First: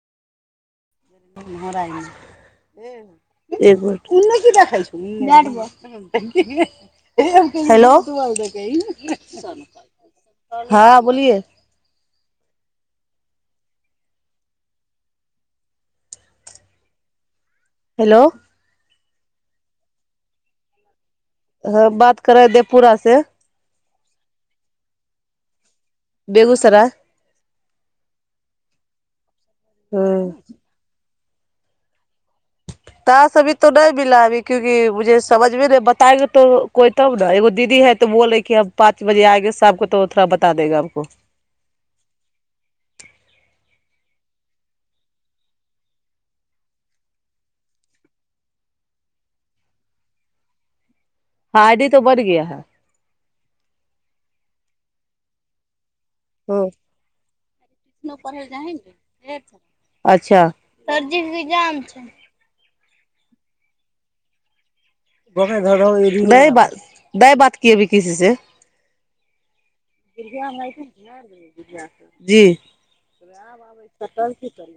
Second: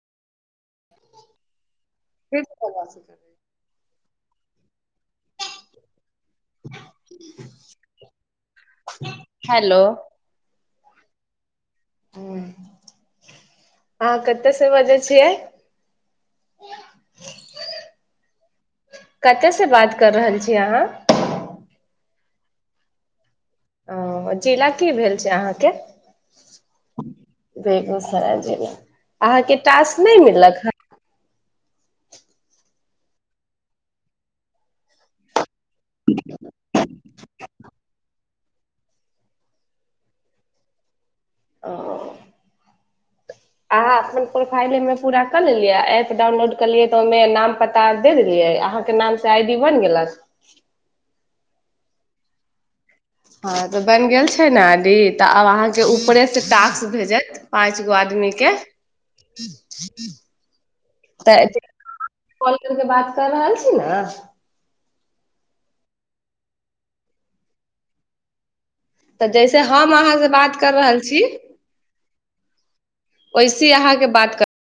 कोन फिर से बदमाशी कर रही। नहि की देखै छै हेलो हेलो हँ बोलिए अह कतऽ से बजै छियै हेलो कतयसँ बात कर रहल छी अहाँ ह बात करे ह देहपुरा से ओ जिला की भेल छै अहाँके बेगूसराय बेगूसराय जमे अहाँके टास्क नहि ह मिललक ह [unintelligible] अहाँ अपन प्रोफाइल एहिमे पूरा कऽ लेलियै आ एप डाउनलोड करलियै तऽ ओहिमे नाम पता दे देलियै अहाँके नामसँ आई डी बनि गेल [unintelligible] हँ तऽ बनि गेल छै ने आदी तऽ आब अहाँ परे से ास्क भेजत पाँच गो आदमी के अच्छा क कर बात कर रहल छी ने [unintelligible] तऽ जैसे हम अहाँसँ बात कर रहल छी जीबब वैसे अहाँके बात कर कर